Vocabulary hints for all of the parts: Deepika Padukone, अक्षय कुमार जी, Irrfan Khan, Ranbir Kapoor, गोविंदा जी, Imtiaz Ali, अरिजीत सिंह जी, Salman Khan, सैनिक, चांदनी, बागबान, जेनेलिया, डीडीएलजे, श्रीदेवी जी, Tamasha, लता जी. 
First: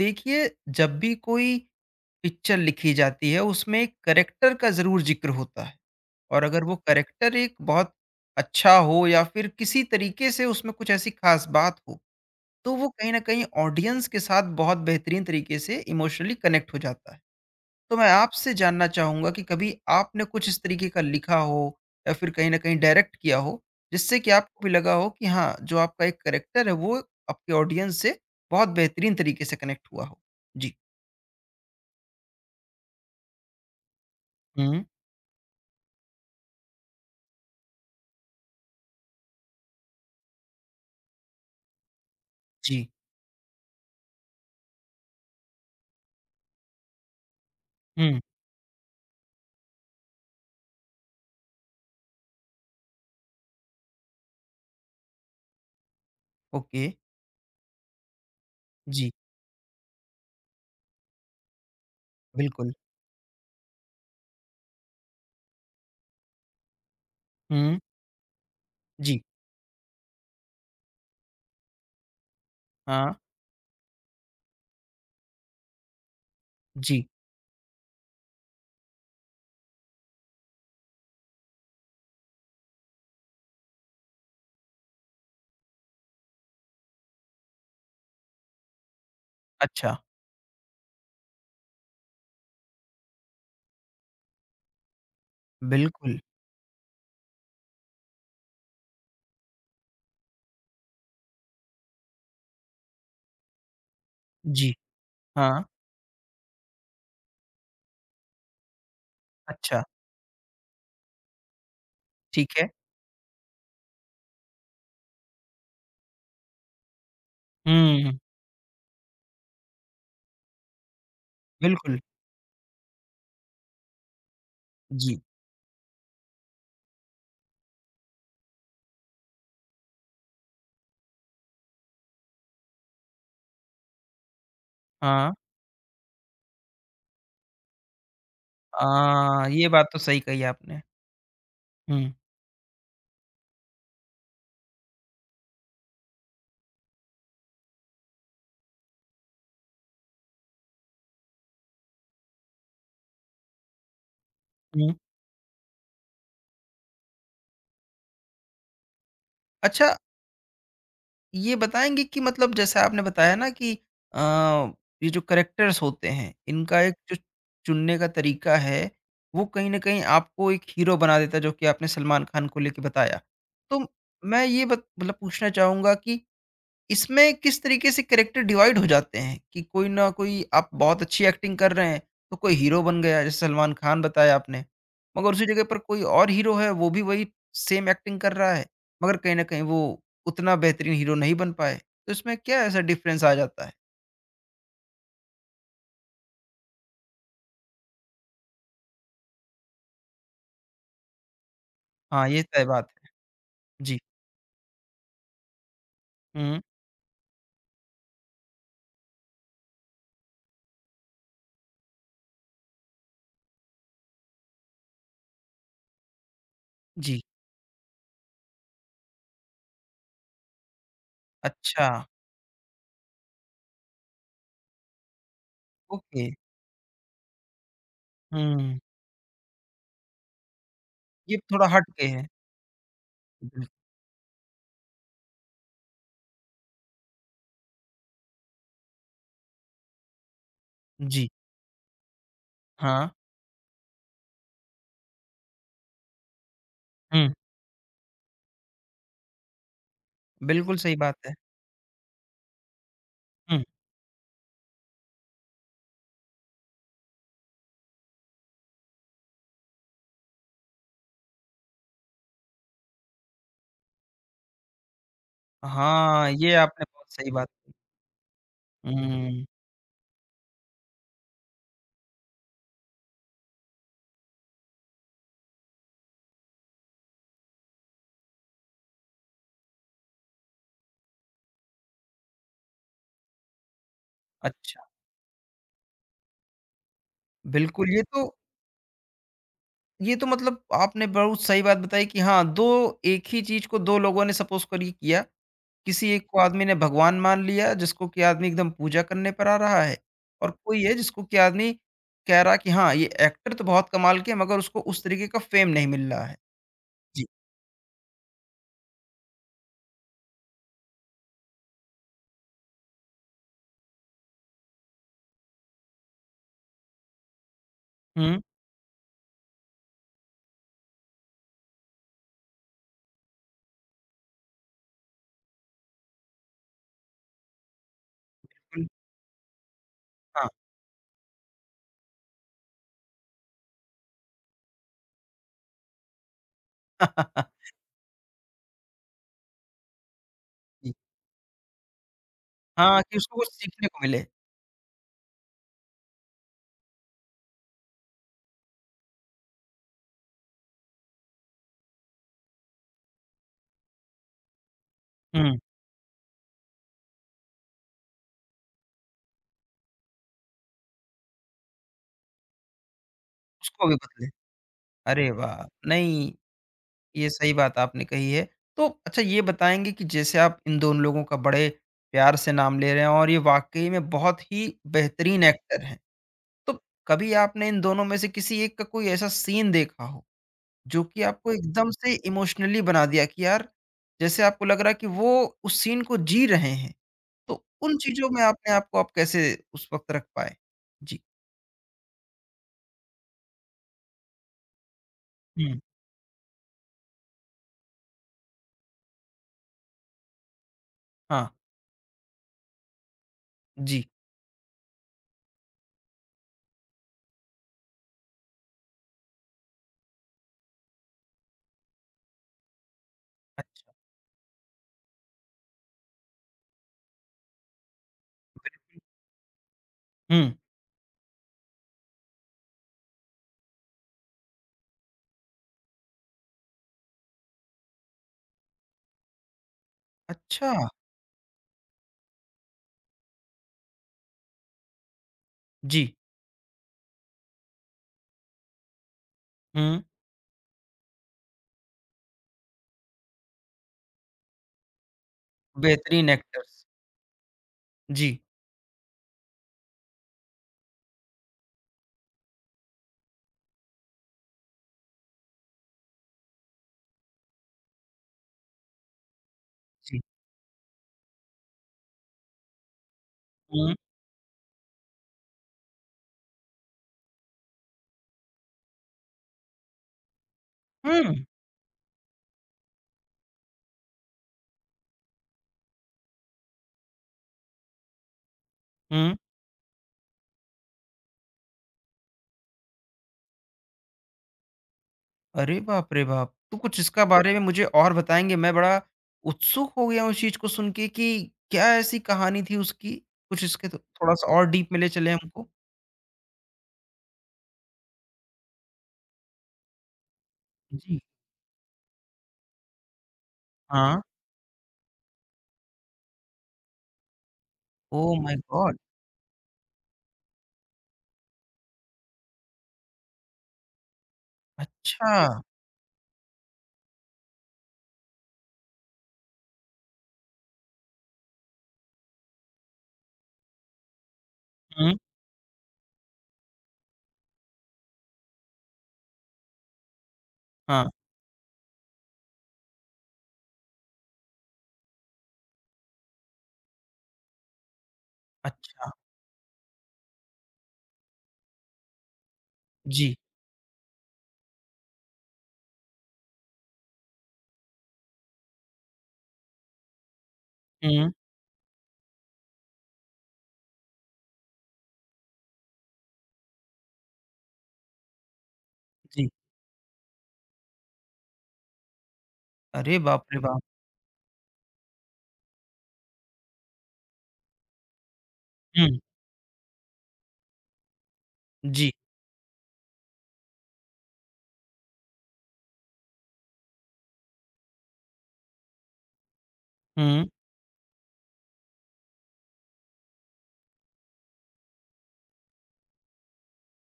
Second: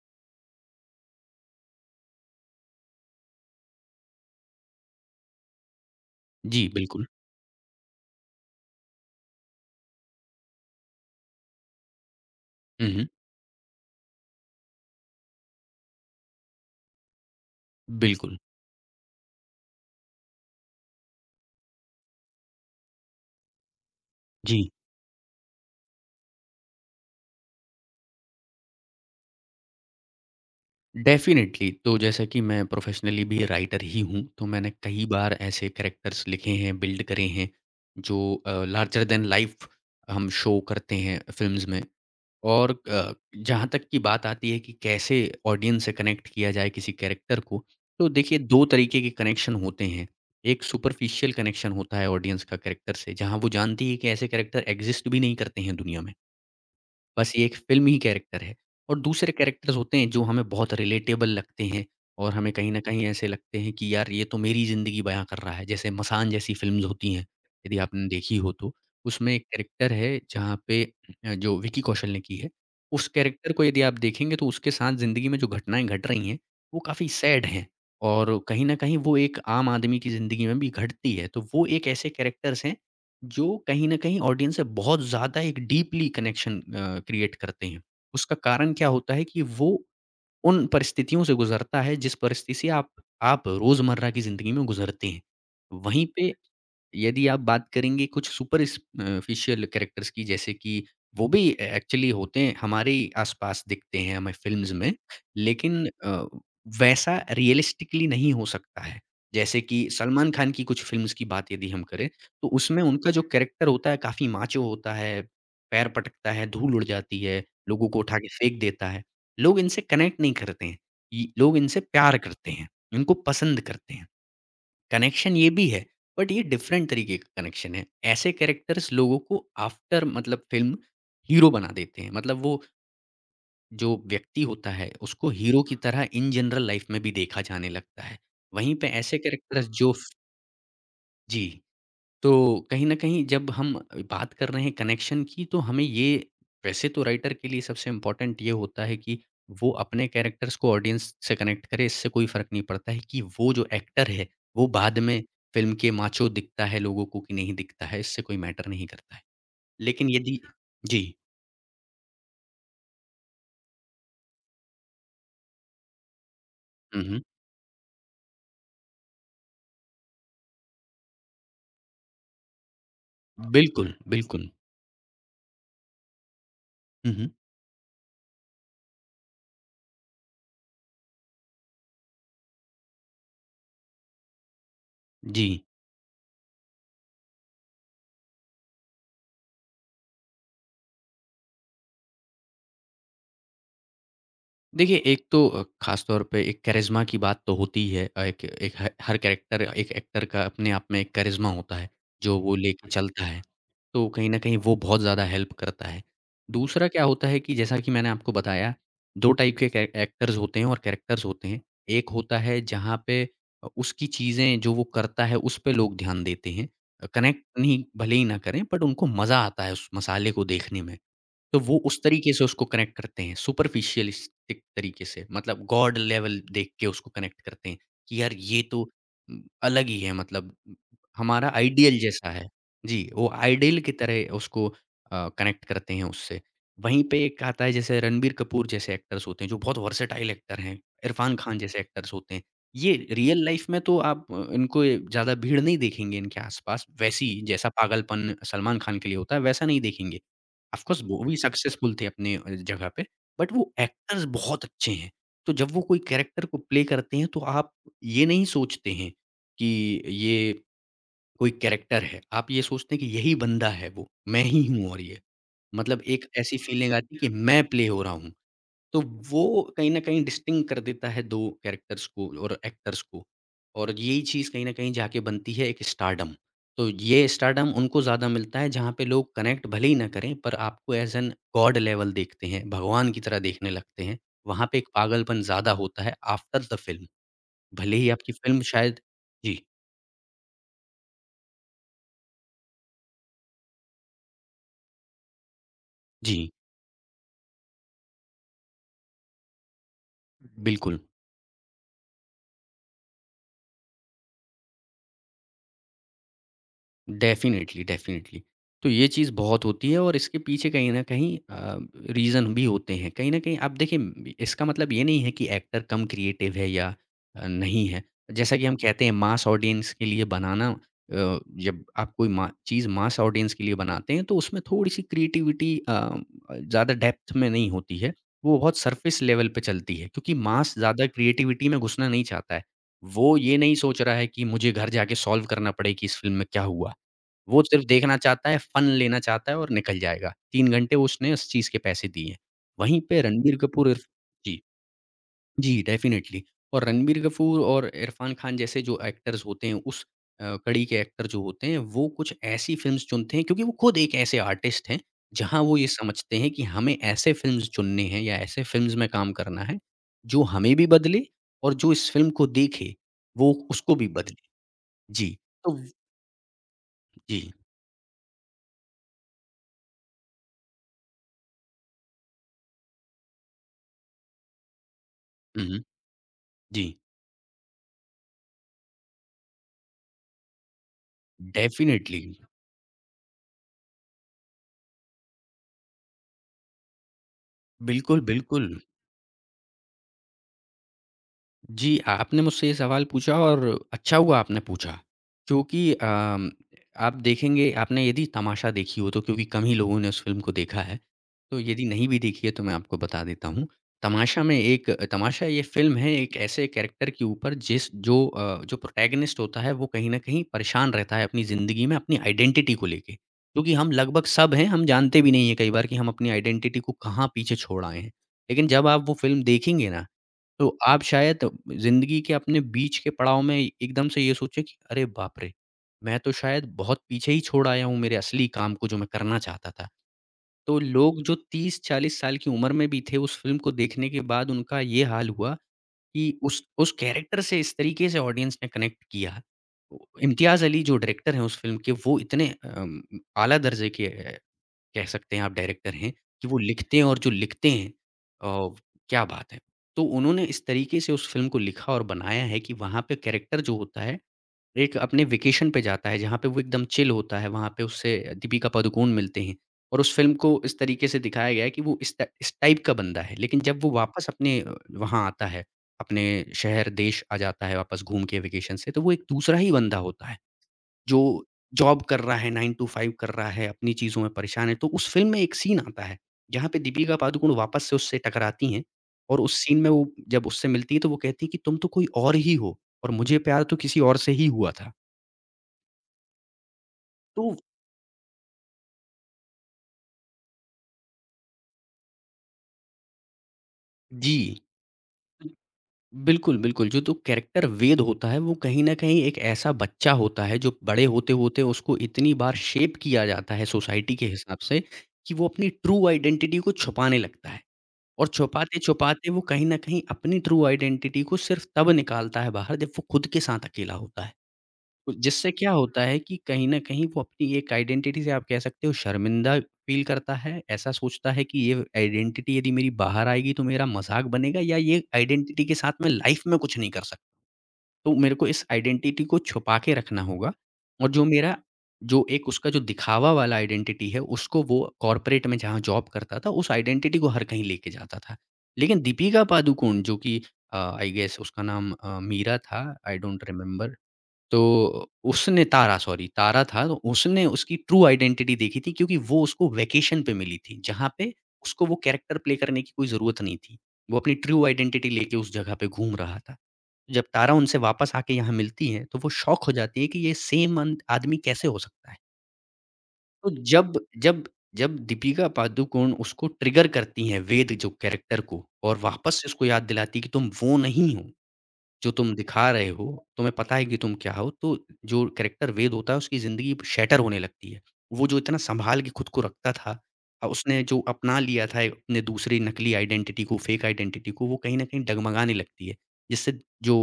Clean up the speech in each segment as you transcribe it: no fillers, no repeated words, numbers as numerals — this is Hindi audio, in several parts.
देखिए, जब भी कोई पिक्चर लिखी जाती है उसमें एक करेक्टर का ज़रूर जिक्र होता है। और अगर जी, वो बिल्कुल। करेक्टर एक बहुत अच्छा हो या फिर किसी तरीके से उसमें कुछ ऐसी खास बात हो, तो वो हुँ, हुँ, कहीं ना कहीं ऑडियंस के साथ बहुत बेहतरीन तरीके से इमोशनली कनेक्ट हो जाता है। तो मैं बिल्कुल। आपसे जानना चाहूँगा कि कभी आपने कुछ इस तरीके का लिखा हो या फिर कहीं ना कहीं डायरेक्ट किया हो, जिससे कि आपको भी जी, लगा हो कि हाँ, जो आपका एक करेक्टर है वो आपके ऑडियंस से बहुत बेहतरीन तरीके से कनेक्ट हुआ हो। जी। डेफ़िनेटली, तो जैसा कि मैं प्रोफ़ेशनली भी राइटर ही हूँ, तो मैंने हुँ, कई बार ऐसे कैरेक्टर्स लिखे हैं, बिल्ड करे हैं, जो लार्जर दैन लाइफ़ हम शो करते हैं फ़िल्म्स में। और जी। जहाँ तक की बात आती है कि कैसे ऑडियंस से कनेक्ट किया जाए किसी कैरेक्टर को, तो हुँ, देखिए 2 तरीके के कनेक्शन होते हैं। एक सुपरफिशियल कनेक्शन होता है ऑडियंस का कैरेक्टर से, जहाँ वो जानती है कि ऐसे कैरेक्टर एग्ज़िस्ट भी नहीं करते हैं दुनिया में। ओके, बस ये एक फ़िल्मी ही कैरेक्टर है और जी, दूसरे कैरेक्टर्स होते हैं जो हमें बहुत रिलेटेबल लगते हैं और हमें कहीं बिल्कुल। न कहीं ऐसे लगते हैं कि यार ये तो मेरी ज़िंदगी बयाँ कर रहा है। जैसे मसान जैसी फ़िल्म्स होती हैं, हुँ, यदि आपने देखी हो तो। जी, उसमें एक कैरेक्टर है जहाँ पे जो विकी कौशल ने की है, उस हाँ, कैरेक्टर को यदि आप देखेंगे तो उसके साथ ज़िंदगी में जो घटनाएँ घट रही हैं, वो जी, काफ़ी सैड हैं और कहीं न कहीं वो एक आम आदमी की ज़िंदगी में भी घटती है। तो वो एक ऐसे कैरेक्टर्स हैं जो कहीं न कहीं ऑडियंस से बहुत ज़्यादा एक डीपली कनेक्शन क्रिएट करते हैं। उसका कारण क्या होता है कि वो अच्छा, उन परिस्थितियों से गुज़रता है जिस परिस्थिति से आप रोज़मर्रा की ज़िंदगी में गुज़रते हैं। वहीं बिल्कुल, पे यदि आप बात करेंगे कुछ सुपर फ़िशियल कैरेक्टर्स की जैसे कि वो भी ए एक्चुअली होते हैं, हमारे ही आस-पास दिखते हैं हमें फ़िल्म्स जी, में, हाँ, लेकिन वैसा रियलिस्टिकली नहीं हो सकता है। जैसे कि अच्छा, सलमान खान की कुछ फ़िल्म्स की बात यदि हम करें, तो ठीक है। उसमें उनका जो कैरेक्टर होता है काफ़ी माचो होता है, पैर पटकता है, धूल उड़ जाती है, लोगों को हुँ, उठा के फेंक देता है। लोग इनसे कनेक्ट नहीं करते हैं, इ लोग इनसे बिल्कुल, प्यार करते हैं, इनको पसंद करते हैं। जी, कनेक्शन ये भी है, बट ये डिफरेंट तरीके का कनेक्शन है। ऐसे कैरेक्टर्स लोगों को आफ्टर मतलब फ़िल्म हीरो बना देते हैं। मतलब वो जो व्यक्ति होता है, उसको हाँ। हीरो की तरह इन जनरल लाइफ़ में भी देखा जाने लगता है। वहीं पे ऐसे ये कैरेक्टर्स बात जो तो फ़ सही कही आपने। जी। हुँ, तो कहीं न कहीं जब हम बात कर रहे हैं कनेक्शन की तो हमें ये वैसे तो राइटर के लिए सबसे इम्पोर्टेंट ये होता है कि वो अपने कैरेक्टर्स को ऑडियंस से कनेक्ट करे, इससे कोई फ़र्क नहीं पड़ता है कि वो जो एक्टर है, वो हुँ, बाद में फ़िल्म के माचो दिखता है लोगों को कि नहीं दिखता है, इससे कोई मैटर नहीं करता है। अच्छा लेकिन यदि जी। ये बताएँगे कि मतलब जैसे आपने बताया ना कि अ, ये जो कैरेक्टर्स होते हैं, इनका एक हुँ, जो हुँ। चुनने का तरीका है, वो कहीं न कहीं आपको एक हीरो बना देता है, जो कि आपने सलमान खान को लेके बताया। तो बिल्कुल, मैं बिल्कुल। ये बत मतलब पूछना चाहूँगा कि हुँ, हुँ। इसमें किस तरीके से कैरेक्टर डिवाइड हो जाते हैं कि कोई ना कोई आप बहुत अच्छी एक्टिंग कर रहे हैं तो कोई हीरो बन गया जैसे सलमान खान बताया आपने, मगर उसी जी। जगह पर कोई और हीरो है वो भी वही सेम एक्टिंग कर रहा है, मगर कहीं ना कहीं वो उतना बेहतरीन हीरो नहीं बन पाए। तो इसमें क्या ऐसा डिफरेंस आ जाता है? देखिए, एक तो ख़ास तौर पे एक करिश्मा की बात तो होती ही है। एक एक ह हर कैरेक्टर एक एक्टर का अपने आप में एक करिश्मा होता है, हाँ, जो ये वो तय बात लेके है। चलता है। जी। तो कहीं न कहीं वो बहुत ज़्यादा हेल्प करता है। हम्म। दूसरा क्या होता है कि जैसा कि मैंने आपको बताया, 2 टाइप के कैर एक्टर्स होते हैं और कैरेक्टर्स होते हैं। एक होता है जहाँ पे उसकी चीज़ें जो वो करता है, उस पे लोग ध्यान देते हैं। जी। कनेक्ट नहीं भले ही ना करें, बट उनको मज़ा आता है उस मसाले को देखने में। तो वो अच्छा। उस तरीके से उसको कनेक्ट करते हैं, सुपरफिशियलिस्टिक तरीके से, मतलब गॉड ओके। लेवल देख के उसको कनेक्ट करते हैं कि यार ये हम्म। तो अलग ही है, मतलब ये हमारा थोड़ा हट आइडियल के है। जैसा है। जी, वो बिल्कुल, आइडियल की तरह उसको कनेक्ट करते हैं उससे। वहीं पे एक आता है, जैसे रणबीर कपूर जैसे एक्टर्स होते हैं जो बहुत वर्सेटाइल एक्टर हैं, जी। इरफान खान जैसे एक्टर्स होते हैं। ये हाँ। रियल लाइफ में तो आप इनको ज़्यादा भीड़ नहीं देखेंगे इनके आस-पास, वैसी हम्म। जैसा पागलपन सलमान खान के लिए होता है वैसा नहीं देखेंगे। बिल्कुल ऑफ सही कोर्स बात वो है। भी सक्सेसफुल थे अपने जगह पे, बट हम्म। वो एक्टर्स बहुत अच्छे हैं। तो जब वो कोई कैरेक्टर को प्ले करते हैं तो आप ये नहीं सोचते हैं कि ये कोई कैरेक्टर है, आप ये सोचते हैं कि यही बंदा है वो, मैं ही हूँ और ये। मतलब एक हाँ, ये ऐसी आपने फीलिंग बहुत आती है कि सही बात मैं की। प्ले हो रहा हूँ। तो हम्म। वो कहीं न कहीं डिस्टिंक्ट कर देता है 2 कैरेक्टर्स को और एक्टर्स को, और यही चीज़ कहीं न कहीं जाके बनती है एक स्टारडम। तो ये स्टारडम उनको ज़्यादा मिलता है जहाँ पे लोग कनेक्ट भले ही ना करें, पर आपको एज़ एन गॉड लेवल देखते हैं, भगवान की तरह देखने लगते हैं। वहाँ पे अच्छा, एक पागलपन ज़्यादा होता है आफ्टर द फ़िल्म। बिल्कुल, भले ही आपकी फ़िल्म शायद। जी, ये तो मतलब आपने बहुत सही बात बताई कि हाँ, 2 एक ही चीज़ को 2 लोगों ने सपोज़ करिए किया, किसी एक को जी, आदमी ने भगवान मान लिया, जिसको कि आदमी एकदम पूजा करने पर आ रहा है, और कोई है बिल्कुल। जिसको कि आदमी कह रहा है कि हाँ, ये एक्टर तो बहुत कमाल के हैं मगर उसको उस तरीके का फ़ेम नहीं मिल रहा है। जी। Definitely, definitely. तो ये चीज़ बहुत होती है और इसके पीछे कहीं न कहीं रीज़न भी होते हैं। कहीं न कहीं आप देखिए, इसका मतलब ये नहीं है कि एक्टर कम क्रिएटिव है या नहीं है। हुँ, जैसा कि हम कहते हैं मास ऑडियंस के लिए बनाना, जब आप कोई मा चीज़ मास ऑडियंस के लिए बनाते हैं तो उसमें थोड़ी-सी क्रिएटिविटी ज़्यादा डेप्थ में नहीं होती है। वो बहुत बिल सरफ़ेस लेवल पे चलती है, क्योंकि हाँ, मास ज़्यादा क्रिएटिविटी में घुसना नहीं चाहता है। वो ये नहीं सोच रहा है कि मुझे घर जाके सॉल्व करना पड़े कि इस फ़िल्म में क्या हुआ? वो सिर्फ़ देखना चाहता है, फ़न लेना चाहता है और निकल जाएगा। 3 जी, घंटे उसने उस चीज़ के पैसे दिए हैं। वहीं हाँ, कि पे उसको कुछ रणबीर सीखने कपूर इर को मिले। जी, जी डेफ़िनेटली। और रणबीर कपूर और इरफ़ान खान जैसे जो एक्टर्स होते हैं उस कड़ी के एक्टर जो होते हैं, वो कुछ ऐसी फ़िल्म्स चुनते हैं क्योंकि वो खुद एक ऐसे आर्टिस्ट हैं, हुँ, जहाँ वो ये समझते हैं कि हमें ऐसे फ़िल्म्स चुनने हैं या ऐसे फ़िल्म्स में काम करना है, जो हमें भी बदले और जो इस फ़िल्म को देखे, वो उसको भी उसको भी बदले। बदले। अरे जी, वाह! तो नहीं, ये जी। सही बात आपने कही है। तो अच्छा ये बताएँगे कि जैसे आप इन दोनों लोगों का बड़े प्यार से नाम ले रहे हैं और ये वाक़ई में बहुत ही बेहतरीन हुँ, एक्टर हुँ। हैं। तो जी। कभी आपने इन दोनों में से किसी एक का कोई ऐसा सीन देखा हो, जो कि आपको एकदम से डेफ़िनेटली। इमोशनली बना दिया कि यार, जैसे आपको लग रहा है कि वो उस सीन को जी रहे हैं। तो उन बिल्कुल, चीज़ों में आपने बिल्कुल। आप को आप कैसे उस वक़्त रख पाए? जी। जी, आपने मुझसे ये सवाल पूछा और अच्छा हुआ आपने पूछा, हुँ। क्योंकि आप देखेंगे, आपने यदि तमाशा देखी हो तो, क्योंकि कम ही लोगों ने उस फ़िल्म को देखा है, हाँ। तो यदि नहीं भी देखी है तो मैं आपको बता देता हूँ। जी। तमाशा में एक तमाशा ये फ़िल्म है एक ऐसे कैरेक्टर के ऊपर जो प्रोटैगनिस्ट होता है वो कहीं न कहीं परेशान रहता है अपनी ज़िंदगी में अपनी आइडेंटिटी को लेके। क्योंकि हम अच्छा। लगभग सब हैं, हम जानते भी नहीं हैं कई बार कि हम अपनी आइडेंटिटी को कहाँ पीछे छोड़ आए हैं। लेकिन जब आप वो फ़िल्म देखेंगे ना हुँ। तो आप शायद ज़िंदगी के अपने बीच के पड़ाव में एकदम से ये सोचे कि अरे बाप रे! मैं तो शायद बहुत पीछे ही छोड़ आया हूँ मेरे असली काम को, जो मैं करना चाहता था। अच्छा। तो लोग जो 30-40 साल की उम्र में भी थे, उस फ़िल्म को देखने के बाद उनका ये हाल हुआ जी। कि उस कैरेक्टर से इस तरीके से ऑडियंस ने कनेक्ट किया। हुँ। इम्तियाज़ अली, जो डायरेक्टर हैं उस फ़िल्म के, वो इतने आला दर्जे के, कह सकते हैं आप, डायरेक्टर हैं, बेहतरीन कि वो एक्टर्स। लिखते हैं और जो लिखते हैं, जी। अ, क्या बात है! तो उन्होंने इस तरीके से उस फ़िल्म को लिखा और बनाया है कि वहाँ पे कैरेक्टर जो होता है, एक अपने वेकेशन पे जाता है, जहाँ पे वो एकदम चिल होता है, वहाँ पे उससे दीपिका पादुकोण मिलते हैं और उस जी। फ़िल्म को इस तरीके से दिखाया गया है कि वो इस टाइप का बंदा है। लेकिन जब वो हुँ, वापस अपने वहाँ आता है, अपने शहर, देश आ जाता है वापस घूम के वेकेशन से, तो वो एक दूसरा ही बंदा होता है। हुँ, जो जॉब कर रहा है, 9 टू 5 कर रहा है, अपनी चीज़ों में परेशान है। तो उस फ़िल्म में एक सीन आता है, जहाँ पे दीपिका पादुकोण वापस से उससे टकराती हैं हुँ। और उस सीन में वो जब उससे मिलती है तो वो कहती है कि तुम तो कोई और ही हो और मुझे प्यार तो किसी और से ही हुआ था। अरे बाप रे बाप! तो कुछ इसका बारे तो में मुझे और बताएँगे? मैं बड़ा उत्सुक हो गया हूँ इस चीज़ को सुन के कि क्या ऐसी कहानी थी उसकी? कुछ इसके तो थोड़ा-सा जी, और डीप में ले चलें हमको। बिल्कुल, बिल्कुल। जो तो कैरेक्टर वेद होता है वो कहीं न कहीं एक ऐसा बच्चा होता है जो बड़े जी। होते-होते उसको इतनी बार शेप किया जाता है सोसाइटी हाँ। के हिसाब से कि वो अपनी ट्रू आइडेंटिटी को छुपाने लगता है। और ओह माय गॉड! छुपाते-छुपाते वो कहीं न कहीं अपनी ट्रू आइडेंटिटी को सिर्फ़ तब निकालता है बाहर जब वो खुद के साथ अकेला होता है। तो अच्छा। जिससे क्या होता है कि कहीं न कहीं वो अपनी एक आइडेंटिटी से, आप कह सकते हो, शर्मिंदा फ़ील करता है। ऐसा सोचता है कि ये आइडेंटिटी यदि मेरी बाहर आएगी तो मेरा मज़ाक बनेगा, या ये हुँ, आइडेंटिटी के साथ मैं लाइफ़ में कुछ नहीं कर सकता। तो मेरे को इस आइडेंटिटी को छुपा के रखना होगा, हाँ। और जो मेरा, जो एक उसका जो दिखावा वाला आइडेंटिटी है, उसको वो कॉर्पोरेट में जहाँ जॉब करता था उस आइडेंटिटी को हर कहीं लेके जाता था। लेकिन अच्छा। दीपिका पादुकोण जो कि, आई गेस उसका नाम मीरा था, आई जी। डोंट रिमेंबर, तो उसने तारा सॉरी तारा था तो उसने उसकी ट्रू आइडेंटिटी देखी थी क्योंकि वो उसको वैकेशन पे मिली थी, जहाँ हुँ, पे उसको वो कैरेक्टर प्ले करने की कोई ज़रूरत नहीं थी। वो अपनी ट्रू आइडेंटिटी लेके उस जगह पे घूम रहा था। जब तारा उनसे वापस आके यहाँ मिलती है, तो वो जी। शॉक हो जाती है कि ये सेम अन आदमी कैसे हो सकता है? अरे बाप तो रे बाप! जब जब जब दीपिका पादुकोण उसको ट्रिगर करती हैं, वेद जो कैरेक्टर को और हुँ, वापस से उसको याद दिलाती है कि तुम वो नहीं हो। जी। जो तुम दिखा रहे हो, तुम्हें पता है कि तुम क्या हो, तो जो कैरेक्टर वेद होता है उसकी ज़िंदगी शैटर होने लगती है। वो जो इतना सँभाल के खुद को रखता था हुँ, उसने जो अपना लिया था एक अपने दूसरी नकली आइडेंटिटी को, फ़ेक आइडेंटिटी को, वो कहीं न कहीं डगमगाने लगती है। जिससे जो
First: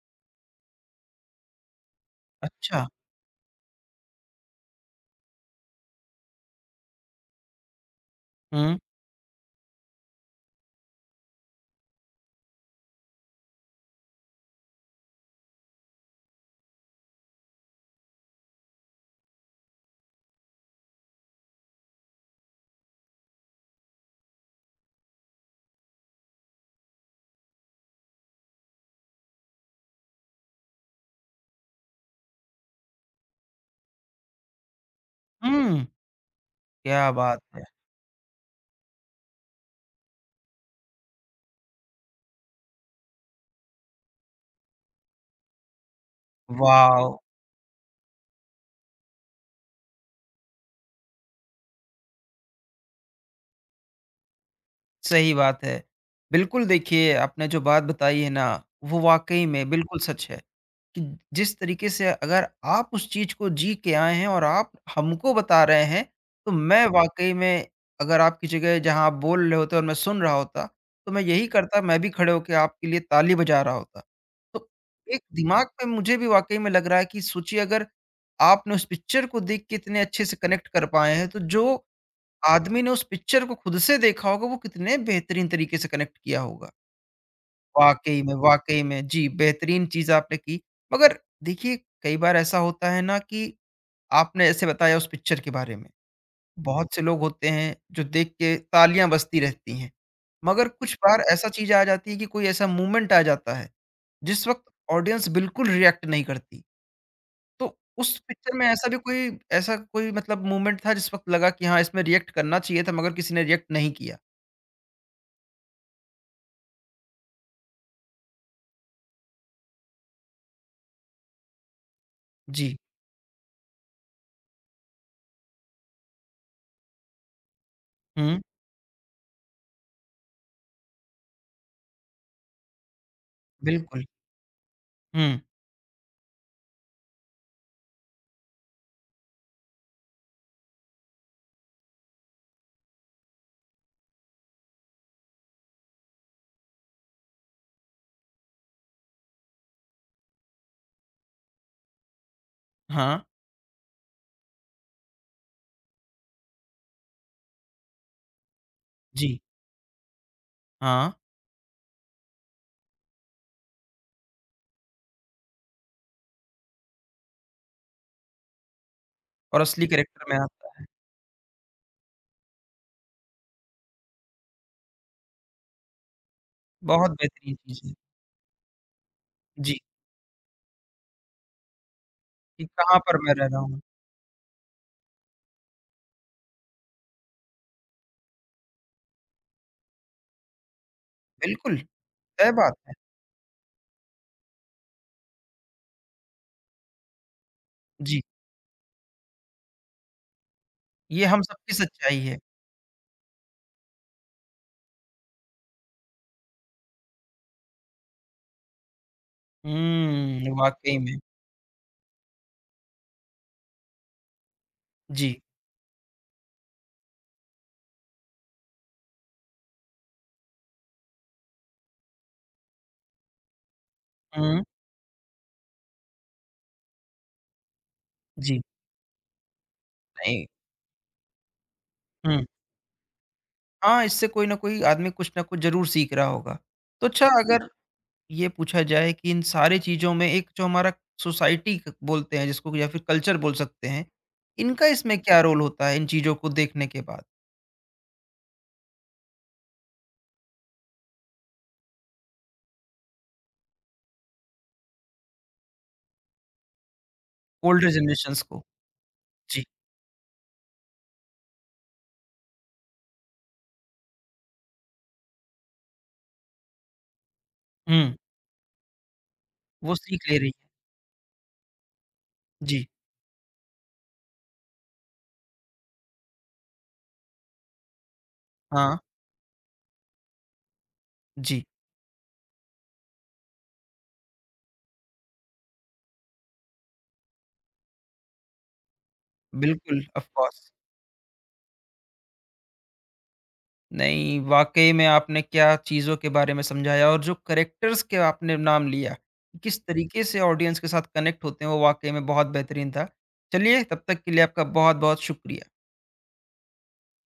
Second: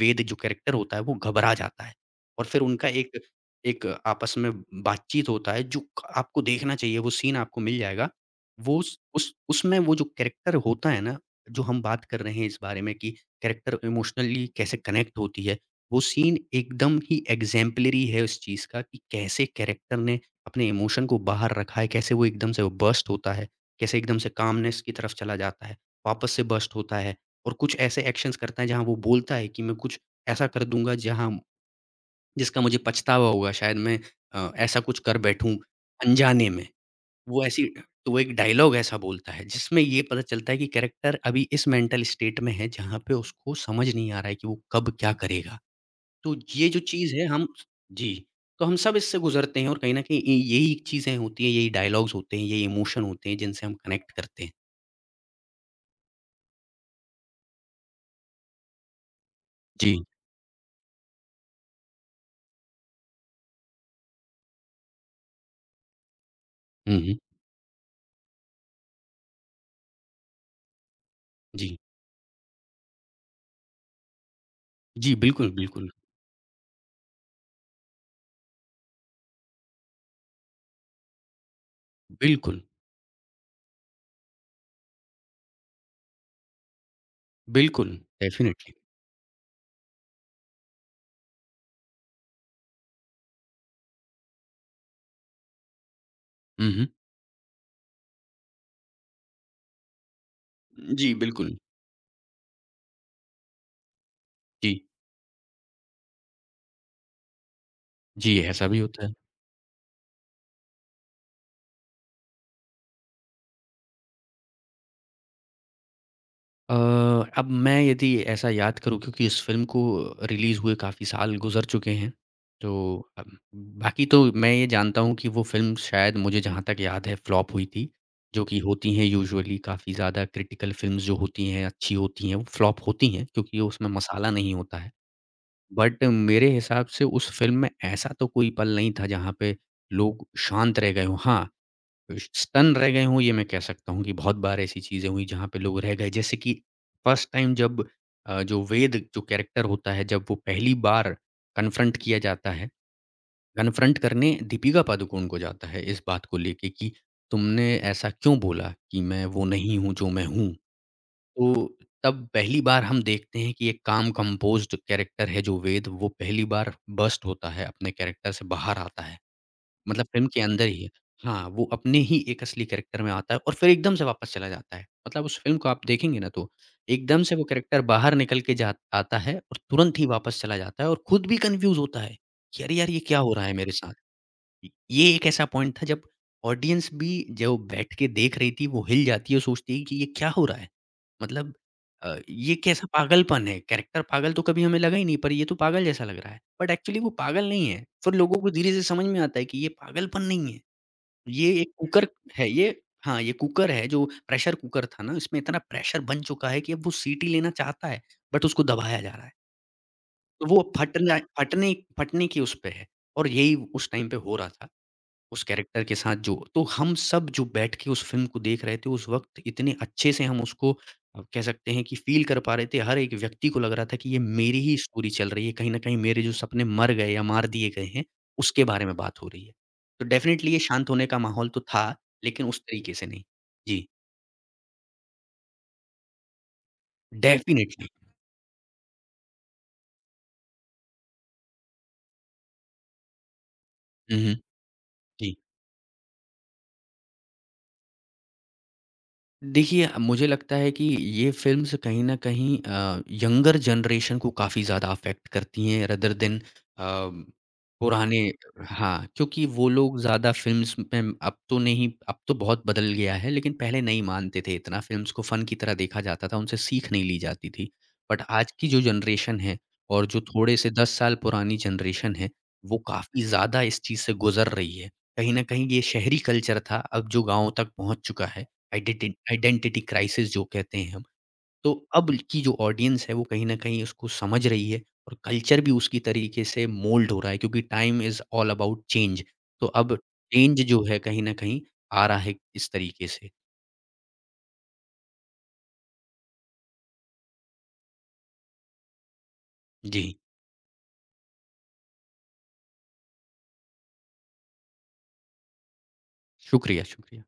वेद जो कैरेक्टर होता है वो घबरा जाता है और फिर अच्छा। उनका एक एक आपस में बातचीत होता है जो क आपको देखना चाहिए, वो सीन आपको मिल जाएगा। हुँ, वो उस उसमें वो जो कैरेक्टर होता है ना, जो हम बात कर रहे हैं इस बारे में कि कैरेक्टर इमोशनली कैसे कनेक्ट होती है, वो सीन एकदम ही एक्ज़ेम्पलरी है उस चीज़ का कि कैसे कैरेक्टर ने अपने इमोशन को बाहर रखा है, कैसे वो एकदम से वो बर्स्ट होता है, कैसे एकदम से कामनेस की तरफ चला जाता है, वापस से बर्स्ट होता है और कुछ ऐसे एक्शंस करता है जहाँ वो बोलता है कि मैं कुछ ऐसा कर दूँगा जहाँ जिसका मुझे पछतावा होगा शायद मैं ऐसा कुछ कर बैठूँ हुँ। अनजाने में। क्या बात वो है! ऐसी तो वो एक डायलॉग ऐसा बोलता है जिसमें ये पता चलता है कि कैरेक्टर अभी इस मेंटल स्टेट में है जहाँ पे उसको समझ नहीं आ रहा है कि वो कब क्या करेगा। तो ये जो चीज़ वॉव! है हम जी, तो हम सब इससे गुज़रते हैं और कहीं न कहीं इ यही चीज़ें होती हैं, यही डायलॉग्स होते हैं, यही इमोशन होते हैं जिनसे हम कनेक्ट करते हैं। सही बात है। बिल्कुल देखिए, आपने जो बात बताई है ना, वो वाक़ई में बिल्कुल जी। सच है कि जिस तरीके से अगर आप उस चीज़ को जी के आए हैं और आप हमको बता रहे हैं, तो मैं हुँ, हुँ। वाक़ई में, अगर आपकी जगह जहाँ आप बोल रहे होते और मैं सुन रहा होता, तो मैं यही जी। करता, मैं भी खड़े होके आपके लिए ताली बजा रहा होता। तो जी, एक बिल्कुल, दिमाग बिल्कुल। में मुझे भी वाक़ई में लग रहा है कि सोचिए, अगर आपने उस पिक्चर को देख के इतने अच्छे से कनेक्ट कर पाए हैं, तो जो बिल्कुल, आदमी ने उस पिक्चर को खुद से देखा होगा, वो कितने बेहतरीन तरीके से कनेक्ट किया होगा। बिल्कुल, वाक़ई में, डेफ़िनिटली। वाक़ई में। जी, बेहतरीन चीज़ आपने की। मगर देखिए, कई बार ऐसा होता है ना कि आपने ऐसे बताया उस पिक्चर के बारे में, हुँ, हुँ। बहुत से लोग होते हैं जो देख के तालियाँ बजती रहती हैं। मगर कुछ जी, बार ऐसा बिल्कुल। चीज़ आ जाती है कि कोई ऐसा मूवमेंट आ जाता है, जिस वक़्त जी। ऑडियंस बिल्कुल रिएक्ट नहीं करती। तो उस जी, पिक्चर में ऐसा भी ऐसा भी होता है। कोई ऐसा कोई मतलब मूवमेंट था जिस वक़्त लगा कि हाँ, इसमें रिएक्ट करना चाहिए था मगर किसी ने रिएक्ट नहीं किया? अ, अब मैं यदि ऐसा याद करूँ क्योंकि इस फ़िल्म को रिलीज़ हुए काफ़ी साल गुज़र चुके हैं, जी। तो अब बाकी तो मैं ये जानता हूँ कि वो फ़िल्म शायद मुझे जहाँ तक याद है फ्लॉप हुई थी, हुँ, जो कि होती हैं यूजुअली काफ़ी ज़्यादा क्रिटिकल फ़िल्म्स जो होती हैं, अच्छी होती हैं, वो फ्लॉप होती हैं क्योंकि उसमें बिल्कुल। मसाला नहीं होता है। हुँ, बट मेरे हिसाब से उस फ़िल्म में ऐसा तो कोई पल नहीं था जहाँ पे लोग शांत रह गए हों। हाँ, स्तन रह गए हों, ये मैं कह सकता हूँ कि बहुत बार ऐसी चीज़ें हुई जहाँ पे लोग रह गए। जैसे कि फर्स्ट टाइम जब जो वेद जो कैरेक्टर होता है, जब वो पहली बार कन्फ्रंट किया जाता है, हाँ, कन्फ्रंट करने दीपिका पादुकोण को जाता है इस बात को लेके कि तुमने ऐसा क्यों बोला कि मैं जी, वो नहीं हूँ जो मैं हूँ? हाँ, तो तब पहली बार हम देखते हैं कि एक काम कंपोज़्ड कैरेक्टर है जो वेद, वो पहली बार बर्स्ट होता है, अपने कैरेक्टर से बाहर आता है। और असली मतलब कैरेक्टर फ़िल्म में के अंदर आता ही है। है। हाँ, वो अपने ही एक असली कैरेक्टर में आता है और फिर एकदम से वापस चला जाता है। मतलब उस फ़िल्म को आप देखेंगे ना तो बहुत एकदम से वो बेहतरीन चीज़ कैरेक्टर है। बाहर निकल के जा आता है और जी, तुरंत ही वापस चला जाता है और खुद भी कन्फ्यूज़ होता है कि कि अरे यार! कहाँ ये पर क्या हो मैं रहा रह है रहा मेरे हूँ। साथ? ये एक ऐसा पॉइंट था जब ऑडियंस भी जो बैठ के देख रही थी वो हिल जाती है और सोचती है कि ये क्या हो रहा है? मतलब बिल्कुल, तय ये बात कैसा है। पागलपन है? कैरेक्टर पागल तो कभी हमें लगा ही नहीं पर ये तो पागल जैसा लग रहा है। बट एक्चुअली वो पागल नहीं है। फिर जी, लोगों को धीरे से समझ में आता है कि ये पागलपन नहीं है। ये हम ये एक सबकी कुकर सच्चाई है। है ये हाँ, ये कुकर है जो प्रेशर कुकर था ना इसमें इतना प्रेशर बन चुका है कि अब वो सीटी लेना चाहता है बट उसको दबाया जा रहा है। तो हुँ, वो वाक़ई फट में। जाए फटने फटने की उस पे है और यही उस टाइम पे हो रहा था। जी, उस कैरेक्टर के साथ जो तो हम सब जो बैठ के उस फ़िल्म को देख रहे थे उस वक़्त इतने अच्छे से हम उसको कह सकते हैं कि फ़ील कर पा रहे थे। हर एक व्यक्ति को लग रहा था कि ये मेरी हुँ, ही स्टोरी चल रही है, कहीं न कहीं मेरे जो सपने मर गए या मार दिए गए हैं, जी, उसके बारे में बात हो रही है। तो नहीं। डेफ़िनिटली ये शांत होने का माहौल तो था, हुँ, लेकिन उस तरीके से नहीं। जी, हाँ, इससे कोई ना कोई आदमी कुछ ना कुछ ज़रूर सीख रहा होगा। तो अच्छा, अगर डेफ़िनिटली। ये पूछा जाए कि इन सारी चीज़ों में एक जो हमारा सोसाइटी क बोलते हैं जिसको या फिर कल्चर बोल सकते हैं, हुँ, हुँ। इनका इसमें जी। क्या रोल होता है इन चीज़ों को देखने के बाद? देखिए, मुझे लगता है कि ये फ़िल्म्स कहीं न कहीं यंगर जनरेशन को काफ़ी ज़्यादा अफ़ेक्ट करती हैं रेदर देन ओल्डर पुराने जनरेशंस को। हाँ, क्योंकि जी। वो लोग ज़्यादा फ़िल्म्स में अब तो नहीं अब तो बहुत बदल गया है, लेकिन पहले नहीं मानते थे इतना फ़िल्म्स को फ़न की तरह देखा जाता था, उनसे सीख नहीं ली जाती थी। हुँ, बट आज की जो जनरेशन है वो और जो सीख ले रही थोड़े है। से 10 साल पुरानी जनरेशन है, वो जी। काफ़ी ज़्यादा इस चीज़ से गुज़र रही है। कहीं न कहीं ये शहरी कल्चर था, अब जो गाँव तक पहुँच चुका है। हाँ, आइडेंटि आइडेंटिटी क्राइसिस जो कहते हैं हम। जी। तो अब की जो ऑडियंस है वो कहीं न कहीं उसको समझ रही है और कल्चर भी उसकी तरीके से मोल्ड हो रहा है क्योंकि time is all about change. तो अब बिल्कुल, ऑफ़ चेंज कोर्स। जो है कहीं न कहीं आ रहा है इस तरीके से। नहीं, वाक़ई में आपने क्या चीज़ों के बारे में समझाया और जो कैरेक्टर्स के आपने नाम लिया, कि किस जी, तरीके से ऑडियंस के साथ कनेक्ट होते हैं, वो वाक़ई में बहुत बेहतरीन था। चलिए, तब तक के लिए आपका बहुत-बहुत शुक्रिया। शुक्रिया, शुक्रिया।